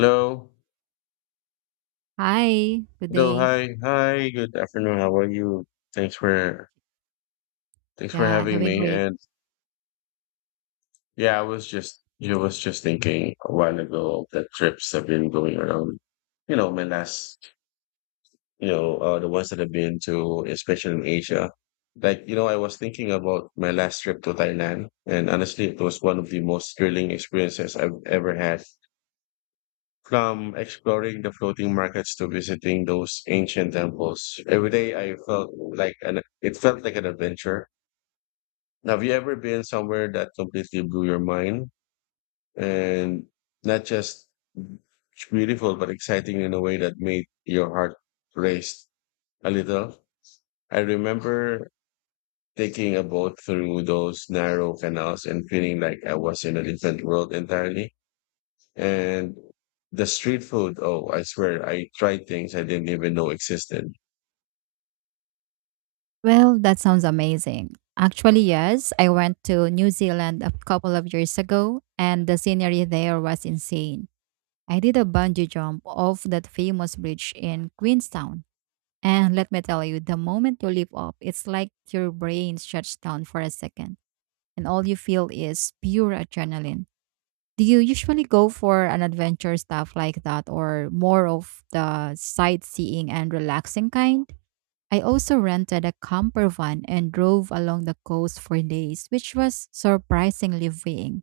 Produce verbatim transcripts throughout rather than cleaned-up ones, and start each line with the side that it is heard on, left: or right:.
left: Hello.
right: Hi, good
left: Hello.
right: day.
left: Hi. Hi. Good afternoon. How are you? Thanks for thanks for
right: Yeah,
left: having
right: doing
left: me.
right: great.
left: And yeah, I was just you know, was just thinking a while ago of the trips I've been going around. You know, my last you know uh, The ones that I've been to, especially in Asia. Like you know, I was thinking about my last trip to Thailand, and honestly, it was one of the most thrilling experiences I've ever had. From exploring the floating markets to visiting those ancient temples, every day I felt like an it felt like an adventure. Have you ever been somewhere that completely blew your mind and not just beautiful but exciting in a way that made your heart race a little? I remember taking a boat through those narrow canals and feeling like I was in a different world entirely. And the street food, oh, I swear, I tried things I didn't even know existed.
right: Well, that sounds amazing. Actually, yes, I went to New Zealand a couple of years ago, and the scenery there was insane. I did a bungee jump off that famous bridge in Queenstown. And let me tell you, the moment you leap off, it's like your brain shuts down for a second, and all you feel is pure adrenaline. Do you usually go for an adventure stuff like that, or more of the sightseeing and relaxing kind? I also rented a camper van and drove along the coast for days, which was surprisingly freeing.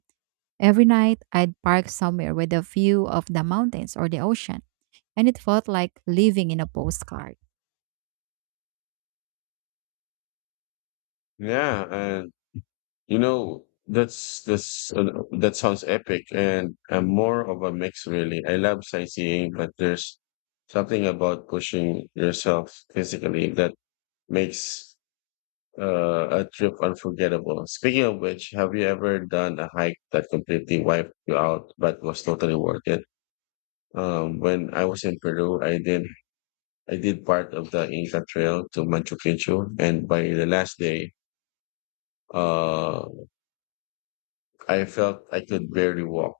right: Every night, I'd park somewhere with a view of the mountains or the ocean, and it felt like living in a postcard.
left: Yeah, and you know, that's that's uh, that sounds epic. And I'm more of a mix, really. I love sightseeing, but there's something about pushing yourself physically that makes uh, a trip unforgettable. Speaking of which, have you ever done a hike that completely wiped you out but was totally worth it? Um, when I was in Peru, I did I did part of the Inca Trail to Machu Picchu, and by the last day, uh, I felt I could barely walk.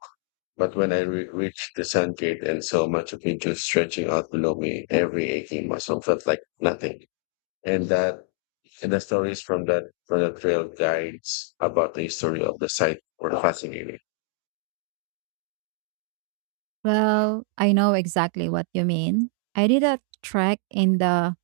left: But when I re- reached the Sun Gate and saw Machu Picchu stretching out below me, every aching muscle felt like nothing. And that and the stories from that from the trail guides about the history of the site were fascinating.
right: Well, I know exactly what you mean. I did a trek in the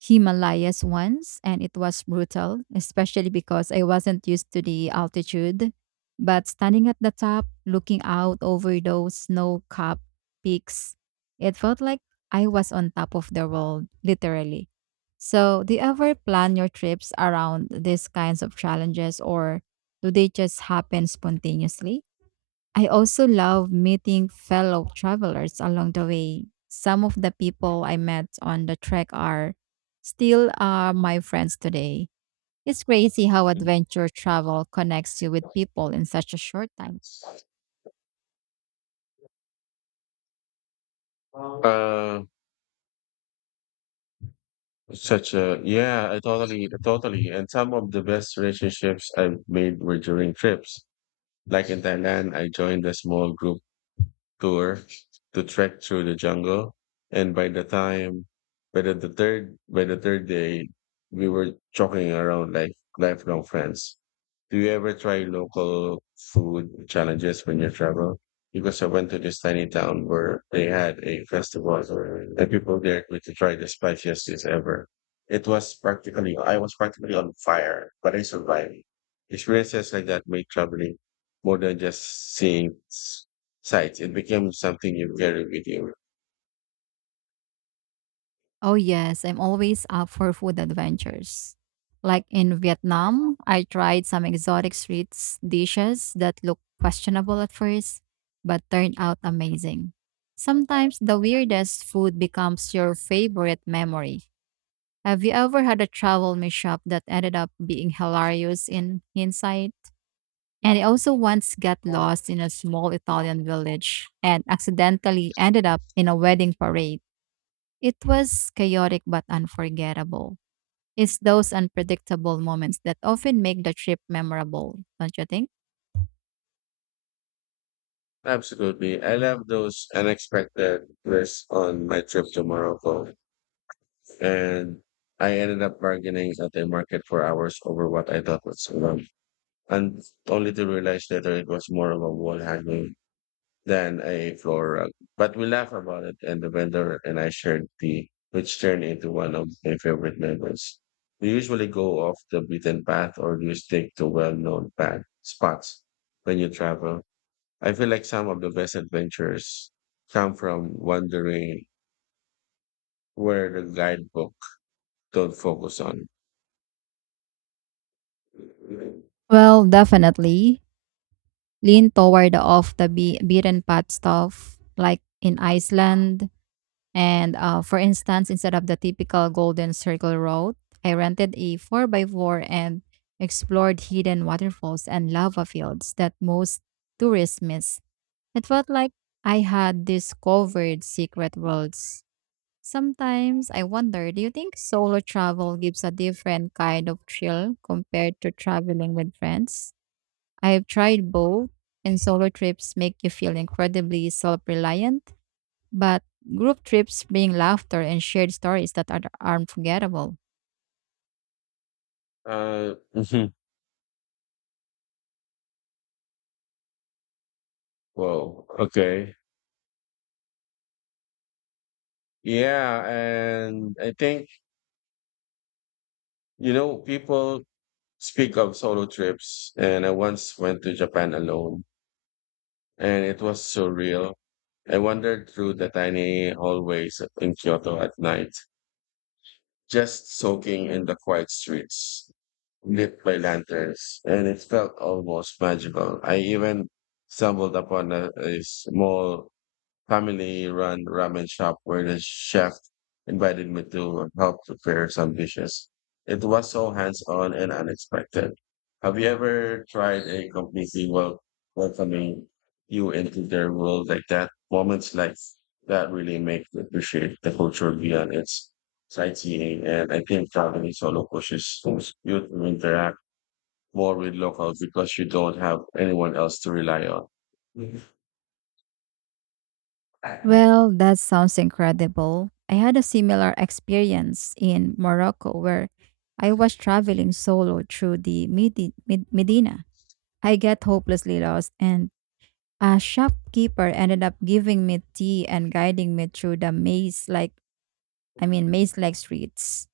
right: Himalayas once, and it was brutal, especially because I wasn't used to the altitude. But standing at the top, looking out over those snow capped peaks, it felt like I was on top of the world, literally. So, do you ever plan your trips around these kinds of challenges, or do they just happen spontaneously? I also love meeting fellow travelers along the way. Some of the people I met on the trek are still are my friends today. It's crazy how
left: Mm.
right: adventure travel connects you with people in such a short time.
left: Uh, such a yeah, I totally, totally. And some of the best relationships I've made were during trips. Like in Thailand, I joined a small group tour to trek through the jungle. And by the time, by the, the third, By the third day, we were joking around like lifelong friends. Do you ever try local food challenges when you travel? Because I went to this tiny town where they had a festival and people dared me to try the spiciest dish ever. It was practically, I was practically on fire, but I survived. Experiences like that make traveling more than just seeing s- sights. It became something you carry with you.
right: Oh, yes, I'm always up for food adventures. Like in Vietnam, I tried some exotic street dishes that looked questionable at first, but turned out amazing. Sometimes the weirdest food becomes your favorite memory. Have you ever had a travel mishap that ended up being hilarious in hindsight? And I also once got lost in a small Italian village and accidentally ended up in a wedding parade. It was chaotic but unforgettable. It's those unpredictable moments that often make the trip memorable, don't you think?
left: Absolutely. I love those unexpected twists on my trip to Morocco. And I ended up bargaining at the market for hours over what I thought was wrong, and only to realize later it was more of a wall hanging than a floor rug. But we laughed about it, and the vendor and I shared tea, which turned into one of my favorite memories. We usually go off the beaten path, or do you stick to well-known path spots when you travel? I feel like some of the best adventures come from wandering where the guidebook don't focus on.
right: Well, definitely lean toward the off the be- beaten path stuff, like in Iceland. And uh, For instance, instead of the typical Golden Circle route, I rented a four by four and explored hidden waterfalls and lava fields that most tourists miss. It felt like I had discovered secret worlds. Sometimes I wonder, do you think solo travel gives a different kind of thrill compared to traveling with friends? I have tried both, and solo trips make you feel incredibly self reliant, but group trips bring laughter and shared stories that are are unforgettable.
left: Uh, mhm. Well, okay. Yeah, and I think, you know, people speak of solo trips, and I once went to Japan alone, and it was surreal. I wandered through the tiny hallways in Kyoto at night, just soaking in the quiet streets lit by lanterns, and it felt almost magical. I even stumbled upon a, a small family-run ramen shop where the chef invited me to help prepare some dishes. It was so hands-on and unexpected. Have you ever tried a completely wel- welcoming you into their world like that? Moments like that really make you appreciate the culture beyond its sightseeing. And I think traveling solo pushes you to interact more with locals because you don't have anyone else to rely on. Hmm.
right: Well, that sounds incredible. I had a similar experience in Morocco where I was traveling solo through the Medi- Med- Medina. I get hopelessly lost, and a shopkeeper ended up giving me tea and guiding me through the maze like I mean maze like streets.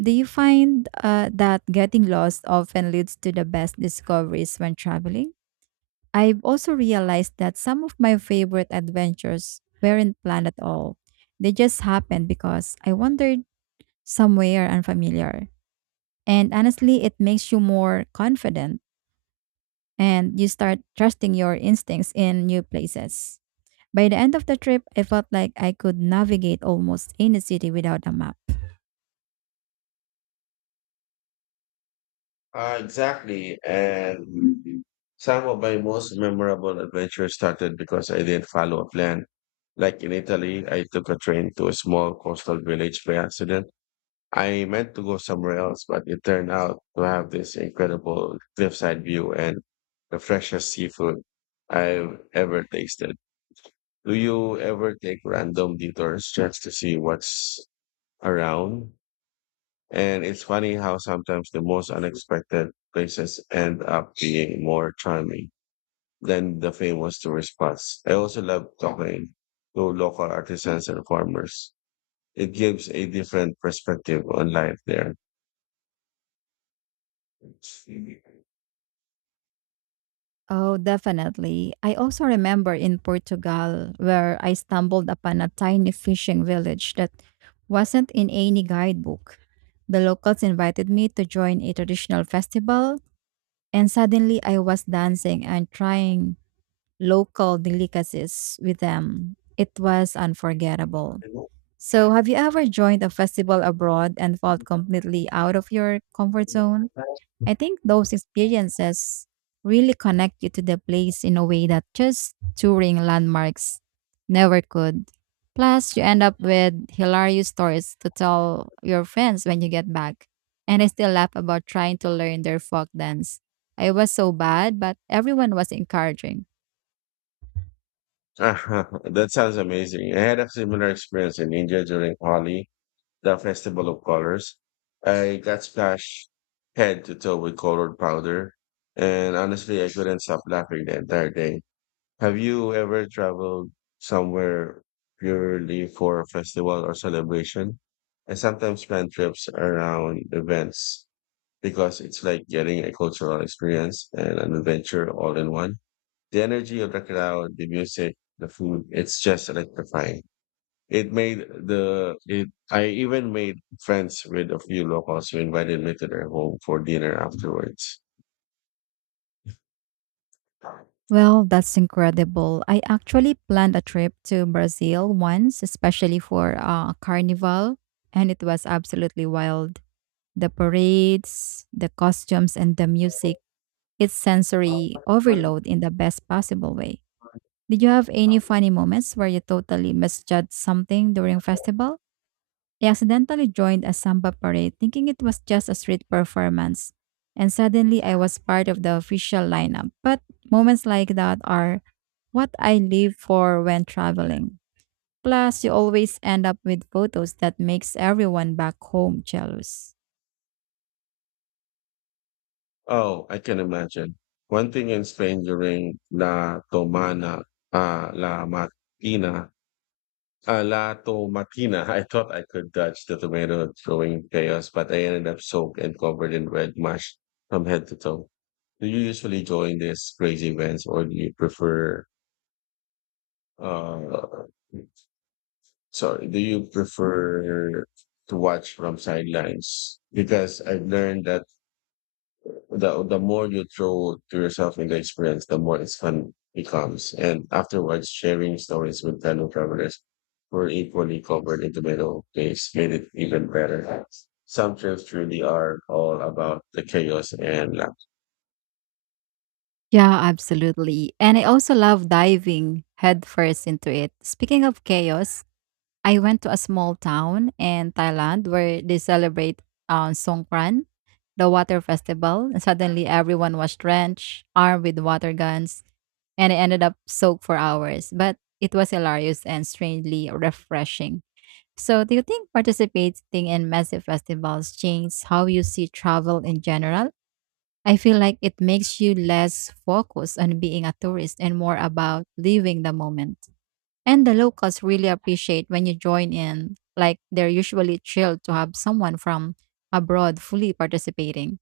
right: Do you find uh, that getting lost often leads to the best discoveries when traveling? I've also realized that some of my favorite adventures weren't planned at all. They just happened because I wandered somewhere unfamiliar. And honestly, it makes you more confident and you start trusting your instincts in new places. By the end of the trip, I felt like I could navigate almost any city without a map.
left: Uh, exactly. And some of my most memorable adventures started because I didn't follow a plan. Like in Italy, I took a train to a small coastal village by accident. I meant to go somewhere else, but it turned out to have this incredible cliffside view and the freshest seafood I've ever tasted. Do you ever take random detours just to see what's around? And it's funny how sometimes the most unexpected places end up being more charming than the famous tourist spots. I also love talking to local artisans and farmers. It gives a different perspective on life there.
right: Oh, definitely. I also remember in Portugal where I stumbled upon a tiny fishing village that wasn't in any guidebook. The locals invited me to join a traditional festival, and suddenly I was dancing and trying local delicacies with them. It was unforgettable. So, have you ever joined a festival abroad and felt completely out of your comfort zone? I think those experiences really connect you to the place in a way that just touring landmarks never could. Plus, you end up with hilarious stories to tell your friends when you get back. And I still laugh about trying to learn their folk dance. I was so bad, but everyone was encouraging.
left: That sounds amazing. I had a similar experience in India during Holi, the festival of colors. I got splashed head to toe with colored powder, and honestly, I couldn't stop laughing the entire day. Have you ever traveled somewhere purely for a festival or celebration? I sometimes plan trips around events because it's like getting a cultural experience and an adventure all in one. The energy of the crowd, the music, the food, it's just electrifying. It made the it I even made friends with a few locals who invited me to their home for dinner afterwards.
right: Well, that's incredible. I actually planned a trip to Brazil once, especially for a carnival, and it was absolutely wild. The parades, the costumes, and the music. It's sensory overload in the best possible way. Did you have any funny moments where you totally misjudged something during festival? I accidentally joined a samba parade thinking it was just a street performance, and suddenly I was part of the official lineup. But moments like that are what I live for when traveling. Plus, you always end up with photos that makes everyone back home jealous.
left: Oh, I can imagine. One thing in Spain during La Tomana, uh, La Matina, uh, La Tomatina, I thought I could dodge the tomato throwing chaos, but I ended up soaked and covered in red mush from head to toe. Do you usually join these crazy events or do you prefer, uh, sorry, do you prefer to watch from sidelines? Because I've learned that the the more you throw to yourself in the experience, the more it's fun becomes. And afterwards, sharing stories with fellow travelers who are equally covered in tomato paste made it even better. Some trips really are all about the chaos and laugh.
right: Yeah, absolutely. And I also love diving headfirst into it. Speaking of chaos, I went to a small town in Thailand where they celebrate uh, Songkran, the water festival. And suddenly everyone was drenched, armed with water guns, and I ended up soaked for hours. But it was hilarious and strangely refreshing. So, do you think participating in massive festivals changes how you see travel in general? I feel like it makes you less focused on being a tourist and more about living the moment. And the locals really appreciate when you join in, like they're usually thrilled to have someone from abroad fully participating.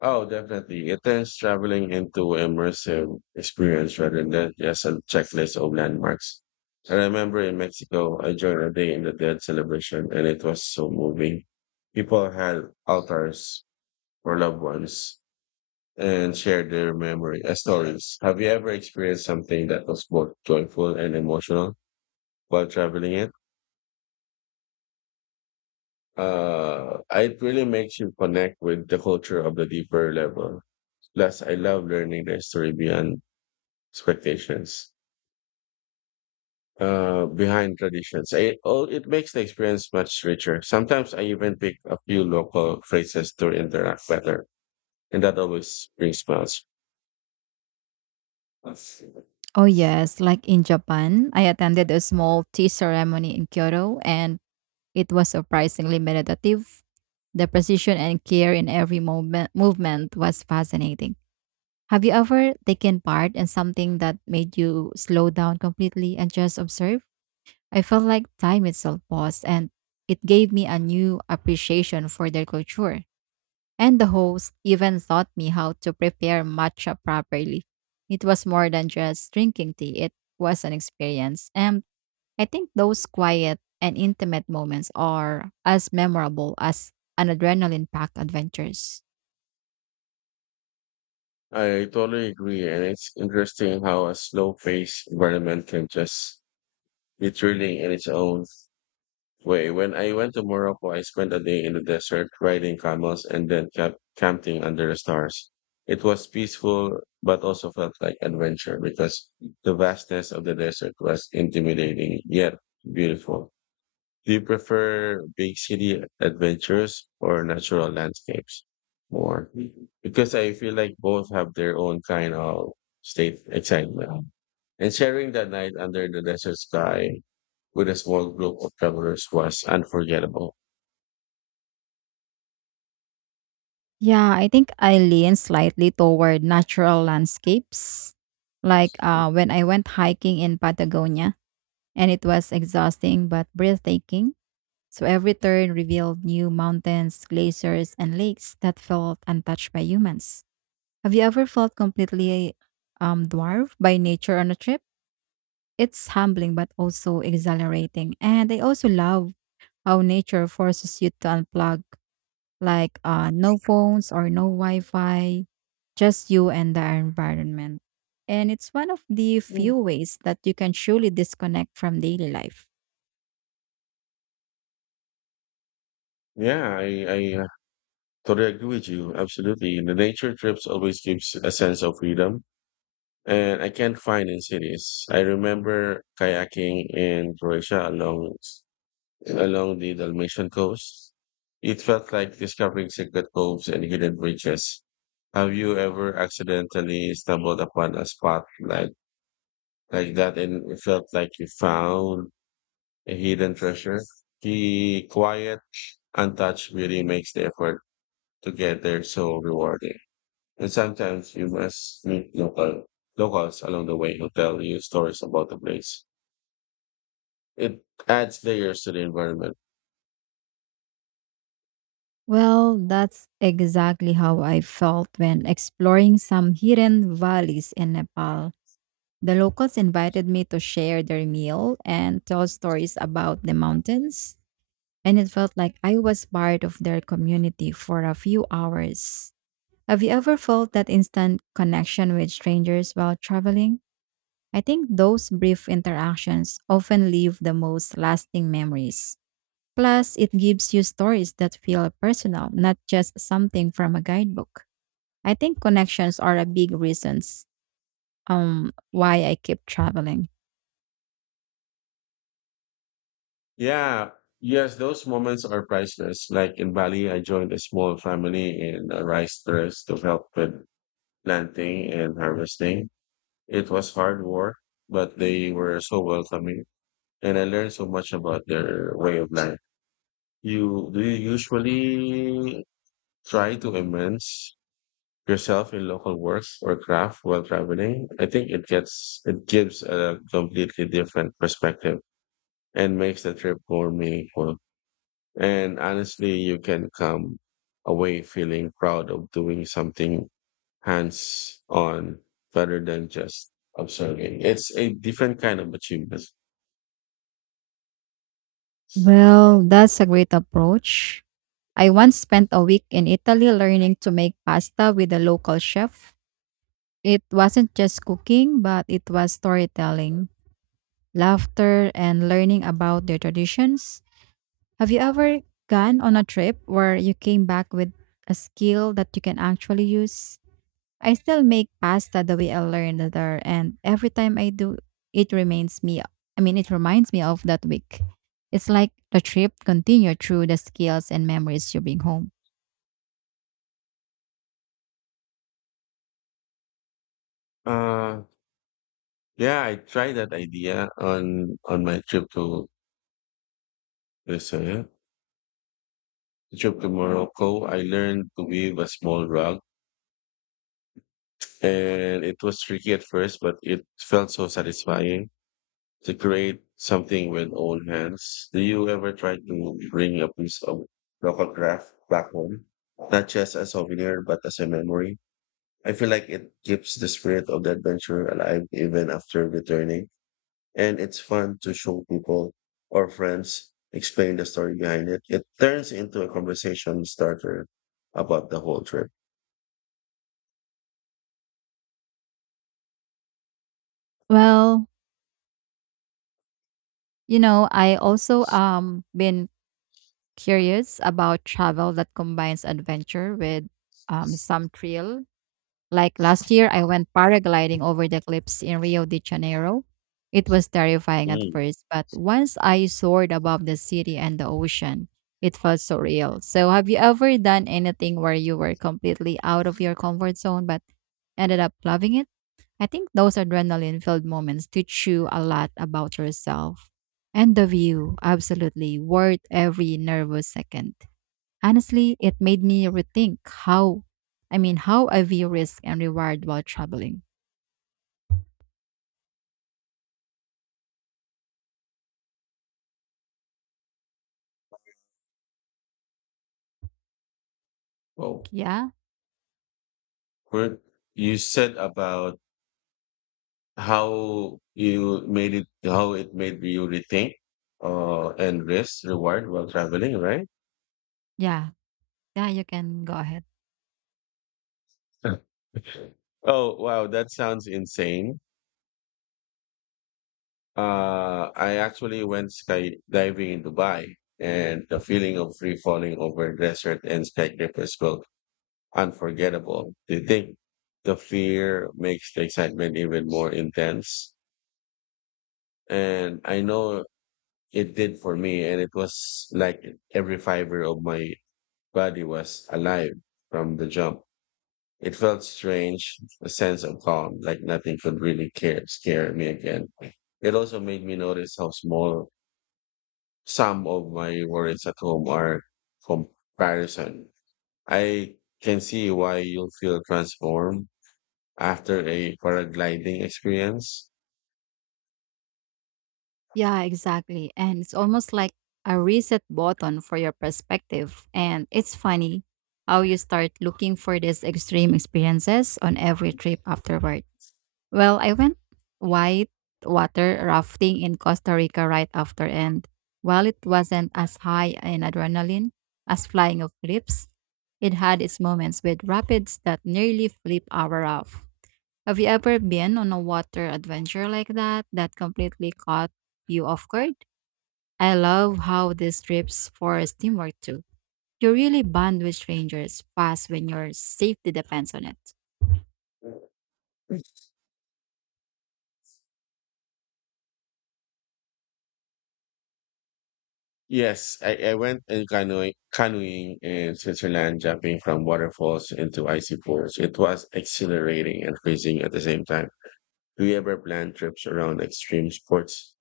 left: Oh, definitely. It is traveling into immersive experience rather than just a checklist of landmarks. I remember in Mexico, I joined a Day in the Dead celebration and it was so moving. People had altars for loved ones and share their memory uh, stories. Have you ever experienced something that was both joyful and emotional while traveling it? Uh, it really makes you connect with the culture of the deeper level. Plus, I love learning the history beyond expectations, uh, behind traditions. I, oh, it makes the experience much richer. Sometimes I even pick a few local phrases to interact better, and that always brings smiles.
right: Oh, yes, like in Japan, I attended a small tea ceremony in Kyoto and it was surprisingly meditative. The precision and care in every movement, movement was fascinating. Have you ever taken part in something that made you slow down completely and just observe? I felt like time itself paused and it gave me a new appreciation for their culture. And the host even taught me how to prepare matcha properly. It was more than just drinking tea, it was an experience. And I think those quiet and intimate moments are as memorable as an adrenaline packed adventures.
left: I totally agree, and it's interesting how a slow-paced environment can just be thrilling in its own way. When I went to Morocco, I spent a day in the desert riding camels and then camp- camping under the stars. It was peaceful, but also felt like adventure because the vastness of the desert was intimidating yet beautiful. Do you prefer big city adventures or natural landscapes more? Because I feel like both have their own kind of state excitement. And sharing that night under the desert sky with a small group of travelers was unforgettable.
right: Yeah, I think I lean slightly toward natural landscapes. Like uh, when I went hiking in Patagonia, and it was exhausting but breathtaking. So every turn revealed new mountains, glaciers, and lakes that felt untouched by humans. Have you ever felt completely um, dwarfed by nature on a trip? It's humbling but also exhilarating. And I also love how nature forces you to unplug, like uh, no phones or no Wi Fi, just you and the environment. And it's one of the
left: Mm.
right: few ways that you can truly disconnect from daily life.
left: Yeah, I, I uh, Totally agree with you. Absolutely. The nature trips always gives a sense of freedom and I can't find in cities. I remember kayaking in Croatia along along the Dalmatian coast. It felt like discovering secret coves and hidden bridges. Have you ever accidentally stumbled upon a spot like, like that and it felt like you found a hidden treasure? The quiet, untouched beauty makes the effort to get there so rewarding. And sometimes you must meet local locals along the way who tell you stories about the place. It adds layers to the environment.
right: Well, that's exactly how I felt when exploring some hidden valleys in Nepal. The locals invited me to share their meal and tell stories about the mountains, and it felt like I was part of their community for a few hours. Have you ever felt that instant connection with strangers while traveling? I think those brief interactions often leave the most lasting memories. Plus, it gives you stories that feel personal, not just something from a guidebook. I think connections are a big reasons um why I keep traveling.
left: Yeah, yes, those moments are priceless. Like in Bali, I joined a small family in a rice terrace to help with planting and harvesting. It was hard work, but they were so welcoming, and I learned so much about their way of life. You do you usually try to immerse yourself in local works or craft while traveling? I think it gets it gives a completely different perspective and makes the trip more meaningful. And honestly, you can come away feeling proud of doing something hands on rather than just observing. It's a different kind of achievement.
right: Well, that's a great approach. I once spent a week in Italy learning to make pasta with a local chef. It wasn't just cooking, but it was storytelling, laughter, and learning about their traditions. Have you ever gone on a trip where you came back with a skill that you can actually use? I still make pasta the way I learned it there, and every time I do, it reminds me. I mean, it reminds me of that week. It's like the trip continued through the skills and memories you bring home.
left: Uh, yeah, I tried that idea on on my trip to this uh, trip to Morocco. I learned to weave a small rug, and it was tricky at first, but it felt so satisfying to create something with own hands. Do you ever try to bring a piece of local craft back home? Not just a souvenir, but as a memory. I feel like it keeps the spirit of the adventure alive even after returning. And it's fun to show people or friends, explain the story behind it. It turns into a conversation starter about the whole trip.
right: Well, you know, I also um been curious about travel that combines adventure with um some thrill. Like last year, I went paragliding over the cliffs in Rio de Janeiro. It was terrifying at
left: Mm.
right: first, but once I soared above the city and the ocean, it felt so real. So, have you ever done anything where you were completely out of your comfort zone but ended up loving it? I think those adrenaline filled moments teach you a lot about yourself and the view. Absolutely worth every nervous second. Honestly, it made me rethink how, I mean, how I view risk and reward while traveling.
left: Oh,
right: Yeah,
left: Kurt, you said about how you made it how it made you rethink uh and risk reward while traveling, right?
right: yeah, yeah, you can go ahead.
left: Oh, wow, that sounds insane. uh I actually went skydiving in Dubai, and the feeling of free falling over desert and skyscrapers was unforgettable. You think the fear makes the excitement even more intense? And I know it did for me, and it was like every fiber of my body was alive from the jump. It felt strange, a sense of calm, like nothing could really care, scare me again. It also made me notice how small some of my worries at home are comparison. I can see why you'll feel transformed after a paragliding experience.
right: Yeah, exactly. And it's almost like a reset button for your perspective. And it's funny how you start looking for these extreme experiences on every trip afterward. Well, I went white water rafting in Costa Rica right after, and while it wasn't as high in adrenaline as flying off cliffs, it had its moments with rapids that nearly flip our off. Have you ever been on a water adventure like that that completely caught you off guard? I love how these trips force teamwork too. You really bond with strangers fast when your safety depends on it.
left: Yes, I, I went and canoeing, canoeing in Switzerland, jumping from waterfalls into icy pools. It was exhilarating and freezing at the same time. Do you ever plan trips around extreme sports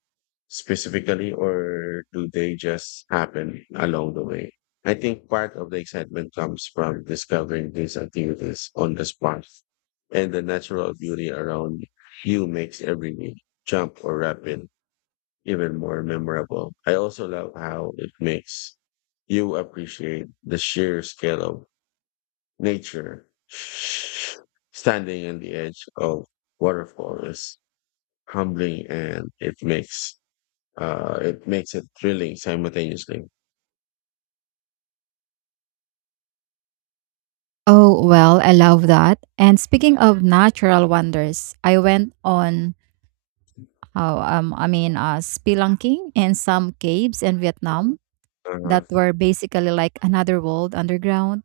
left: specifically, or do they just happen along the way? I think part of the excitement comes from discovering these activities on the spot, and the natural beauty around you makes every jump or rapid even more memorable. I also love how it makes you appreciate the sheer scale of nature. Standing on the edge of waterfall is humbling and it makes uh it makes it thrilling simultaneously.
right: Oh, well, I love that. And speaking of natural wonders, I went on how um I mean uh spelunking in some caves in Vietnam that
left: Uh-huh,
right: were basically like another world underground.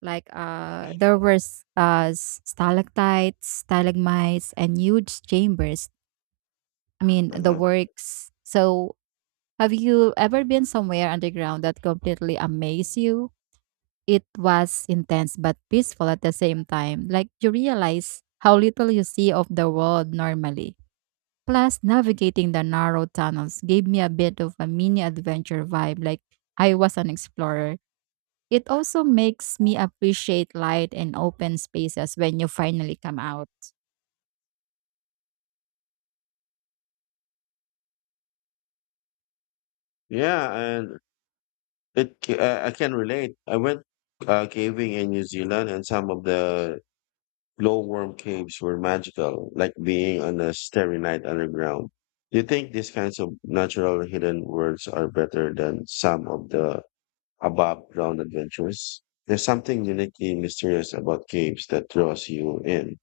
right: Like uh there were s- uh s- stalactites, stalagmites and huge chambers. I mean the
left: uh-huh.
right: works. So have you ever been somewhere underground that completely amazed you? It was intense but peaceful at the same time. Like you realize how little you see of the world normally. Plus, navigating the narrow tunnels gave me a bit of a mini adventure vibe, like I was an explorer. It also makes me appreciate light and open spaces when you finally come out.
left: Yeah, and it ca- I, I can relate. I went uh, caving in New Zealand, and some of the glowworm caves were magical, like being on a starry night underground. Do you think these kinds of natural hidden worlds are better than some of the above ground adventures? There's something uniquely mysterious about caves that draws you in.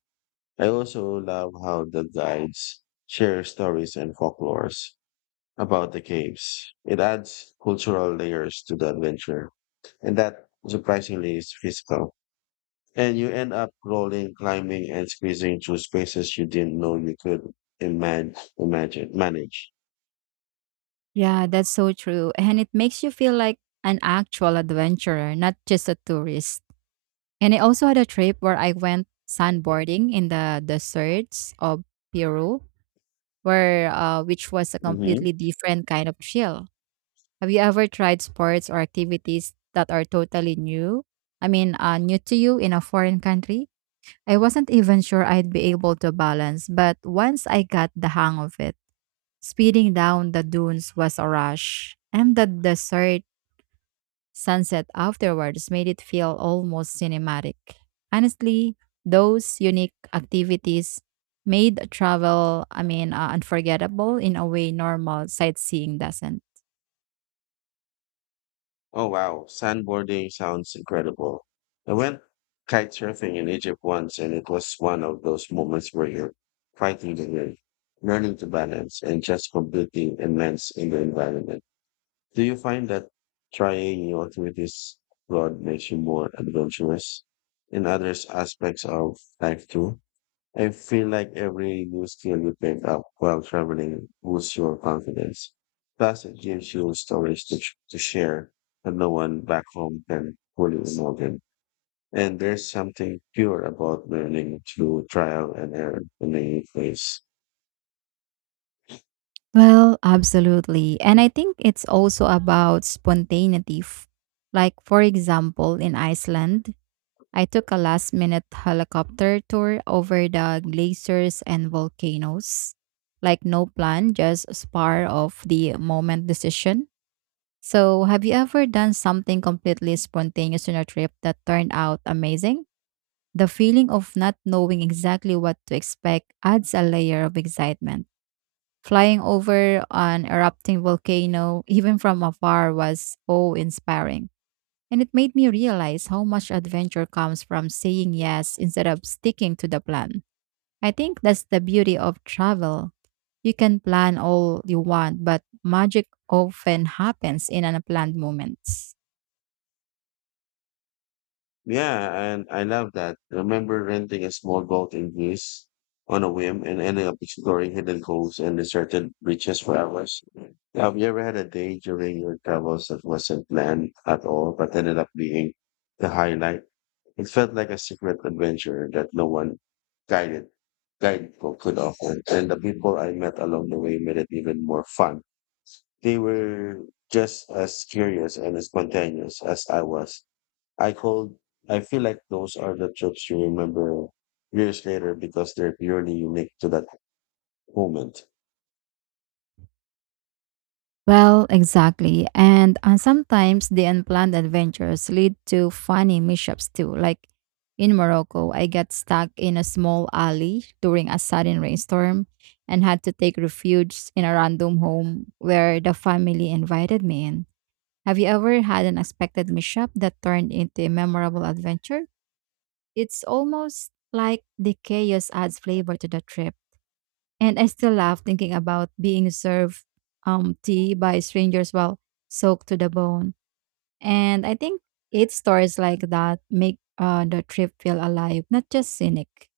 left: I also love how the guides share stories and folklores about the caves. It adds cultural layers to the adventure, and that surprisingly is physical. And you end up rolling, climbing, and squeezing through spaces you didn't know you could imagine, imagine manage.
right: Yeah, that's so true. And it makes you feel like an actual adventurer, not just a tourist. And I also had a trip where I went sandboarding in the deserts of Peru, where uh, which was a completely
left: Mhm.
right: different kind of chill. Have you ever tried sports or activities that are totally new? I mean, uh, new to you in a foreign country? I wasn't even sure I'd be able to balance, but once I got the hang of it, speeding down the dunes was a rush, and the desert sunset afterwards made it feel almost cinematic. Honestly, those unique activities made travel, I mean, uh, unforgettable in a way normal sightseeing doesn't.
left: Oh wow, sandboarding sounds incredible. I went kite surfing in Egypt once, and it was one of those moments where you're fighting the wind, learning to balance, and just completely immersed in the environment. Do you find that trying new activities abroad makes you more adventurous in other aspects of life too? I feel like every new skill you pick up while traveling boosts your confidence. Plus, it gives you stories to, sh- to share that no one back home can fully imagine. And there's something pure about learning through trial and error in a new place.
right: Well, absolutely. And I think it's also about spontaneity. F- Like, for example, in Iceland, I took a last minute helicopter tour over the glaciers and volcanoes. Like, no plan, just spur of the moment decision. So, have you ever done something completely spontaneous on a trip that turned out amazing? The feeling of not knowing exactly what to expect adds a layer of excitement. Flying over an erupting volcano, even from afar, was awe inspiring. And it made me realize how much adventure comes from saying yes instead of sticking to the plan. I think that's the beauty of travel. You can plan all you want, but magic often happens in unplanned moments.
left: Yeah, and I love that. Remember renting a small boat in Greece on a whim and ending up exploring hidden coves and deserted beaches for hours. Have you ever had a day during your travels that wasn't planned at all but ended up being the highlight? It felt like a secret adventure that no one guided guidebook could offer. And the people I met along the way made it even more fun. They were just as curious and as spontaneous as I was. I could, I feel like those are the trips you remember years later because they're purely unique to that moment.
right: Well, exactly. And uh, Sometimes the unplanned adventures lead to funny mishaps too. Like in Morocco, I got stuck in a small alley during a sudden rainstorm and had to take refuge in a random home where the family invited me in. Have you ever had an unexpected mishap that turned into a memorable adventure? It's almost like the chaos adds flavor to the trip. And I still laugh thinking about being served um, tea by strangers while soaked to the bone. And I think eight stories like that make uh, the trip feel alive, not just scenic.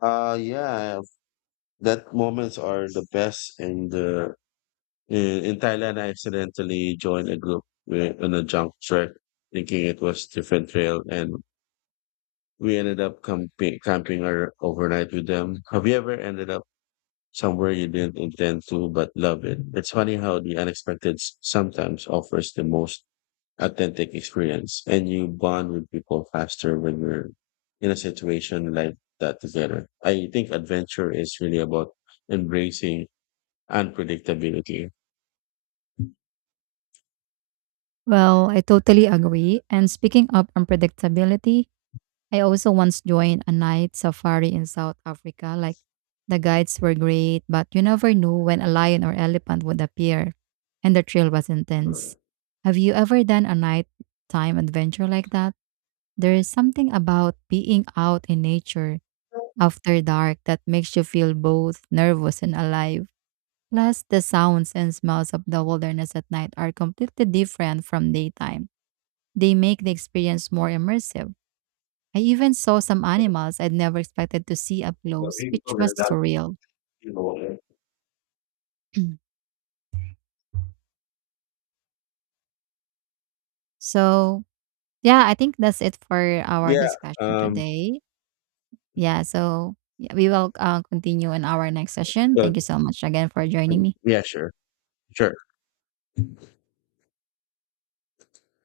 left: Uh yeah, that moments are the best in the in, in Thailand. I accidentally joined a group wi- on a junk trek thinking it was different trail, and we ended up camping camping or overnight with them. Have you ever ended up somewhere you didn't intend to but love it? It's funny how the unexpected s- sometimes offers the most authentic experience, and you bond with people faster when you're in a situation like that together. I think adventure is really about embracing unpredictability.
right: Well, I totally agree. And speaking of unpredictability, I also once joined a night safari in South Africa. Like the guides were great, but you never knew when a lion or elephant would appear, and the thrill was intense. Have you ever done a nighttime adventure like that? There is something about being out in nature after dark that makes you feel both nervous and alive. Plus, the sounds and smells of the wilderness at night are completely different from daytime. They make the experience more immersive. I even saw some animals I'd never expected to see up close, which was surreal. So, yeah, I think that's it for our
left: Yeah.
right: discussion
left: Um,
right: today. Yeah, so yeah, we will uh, continue in our next session. Thank
left: but
right: you so much again for joining me.
left: yeah, sure. Sure.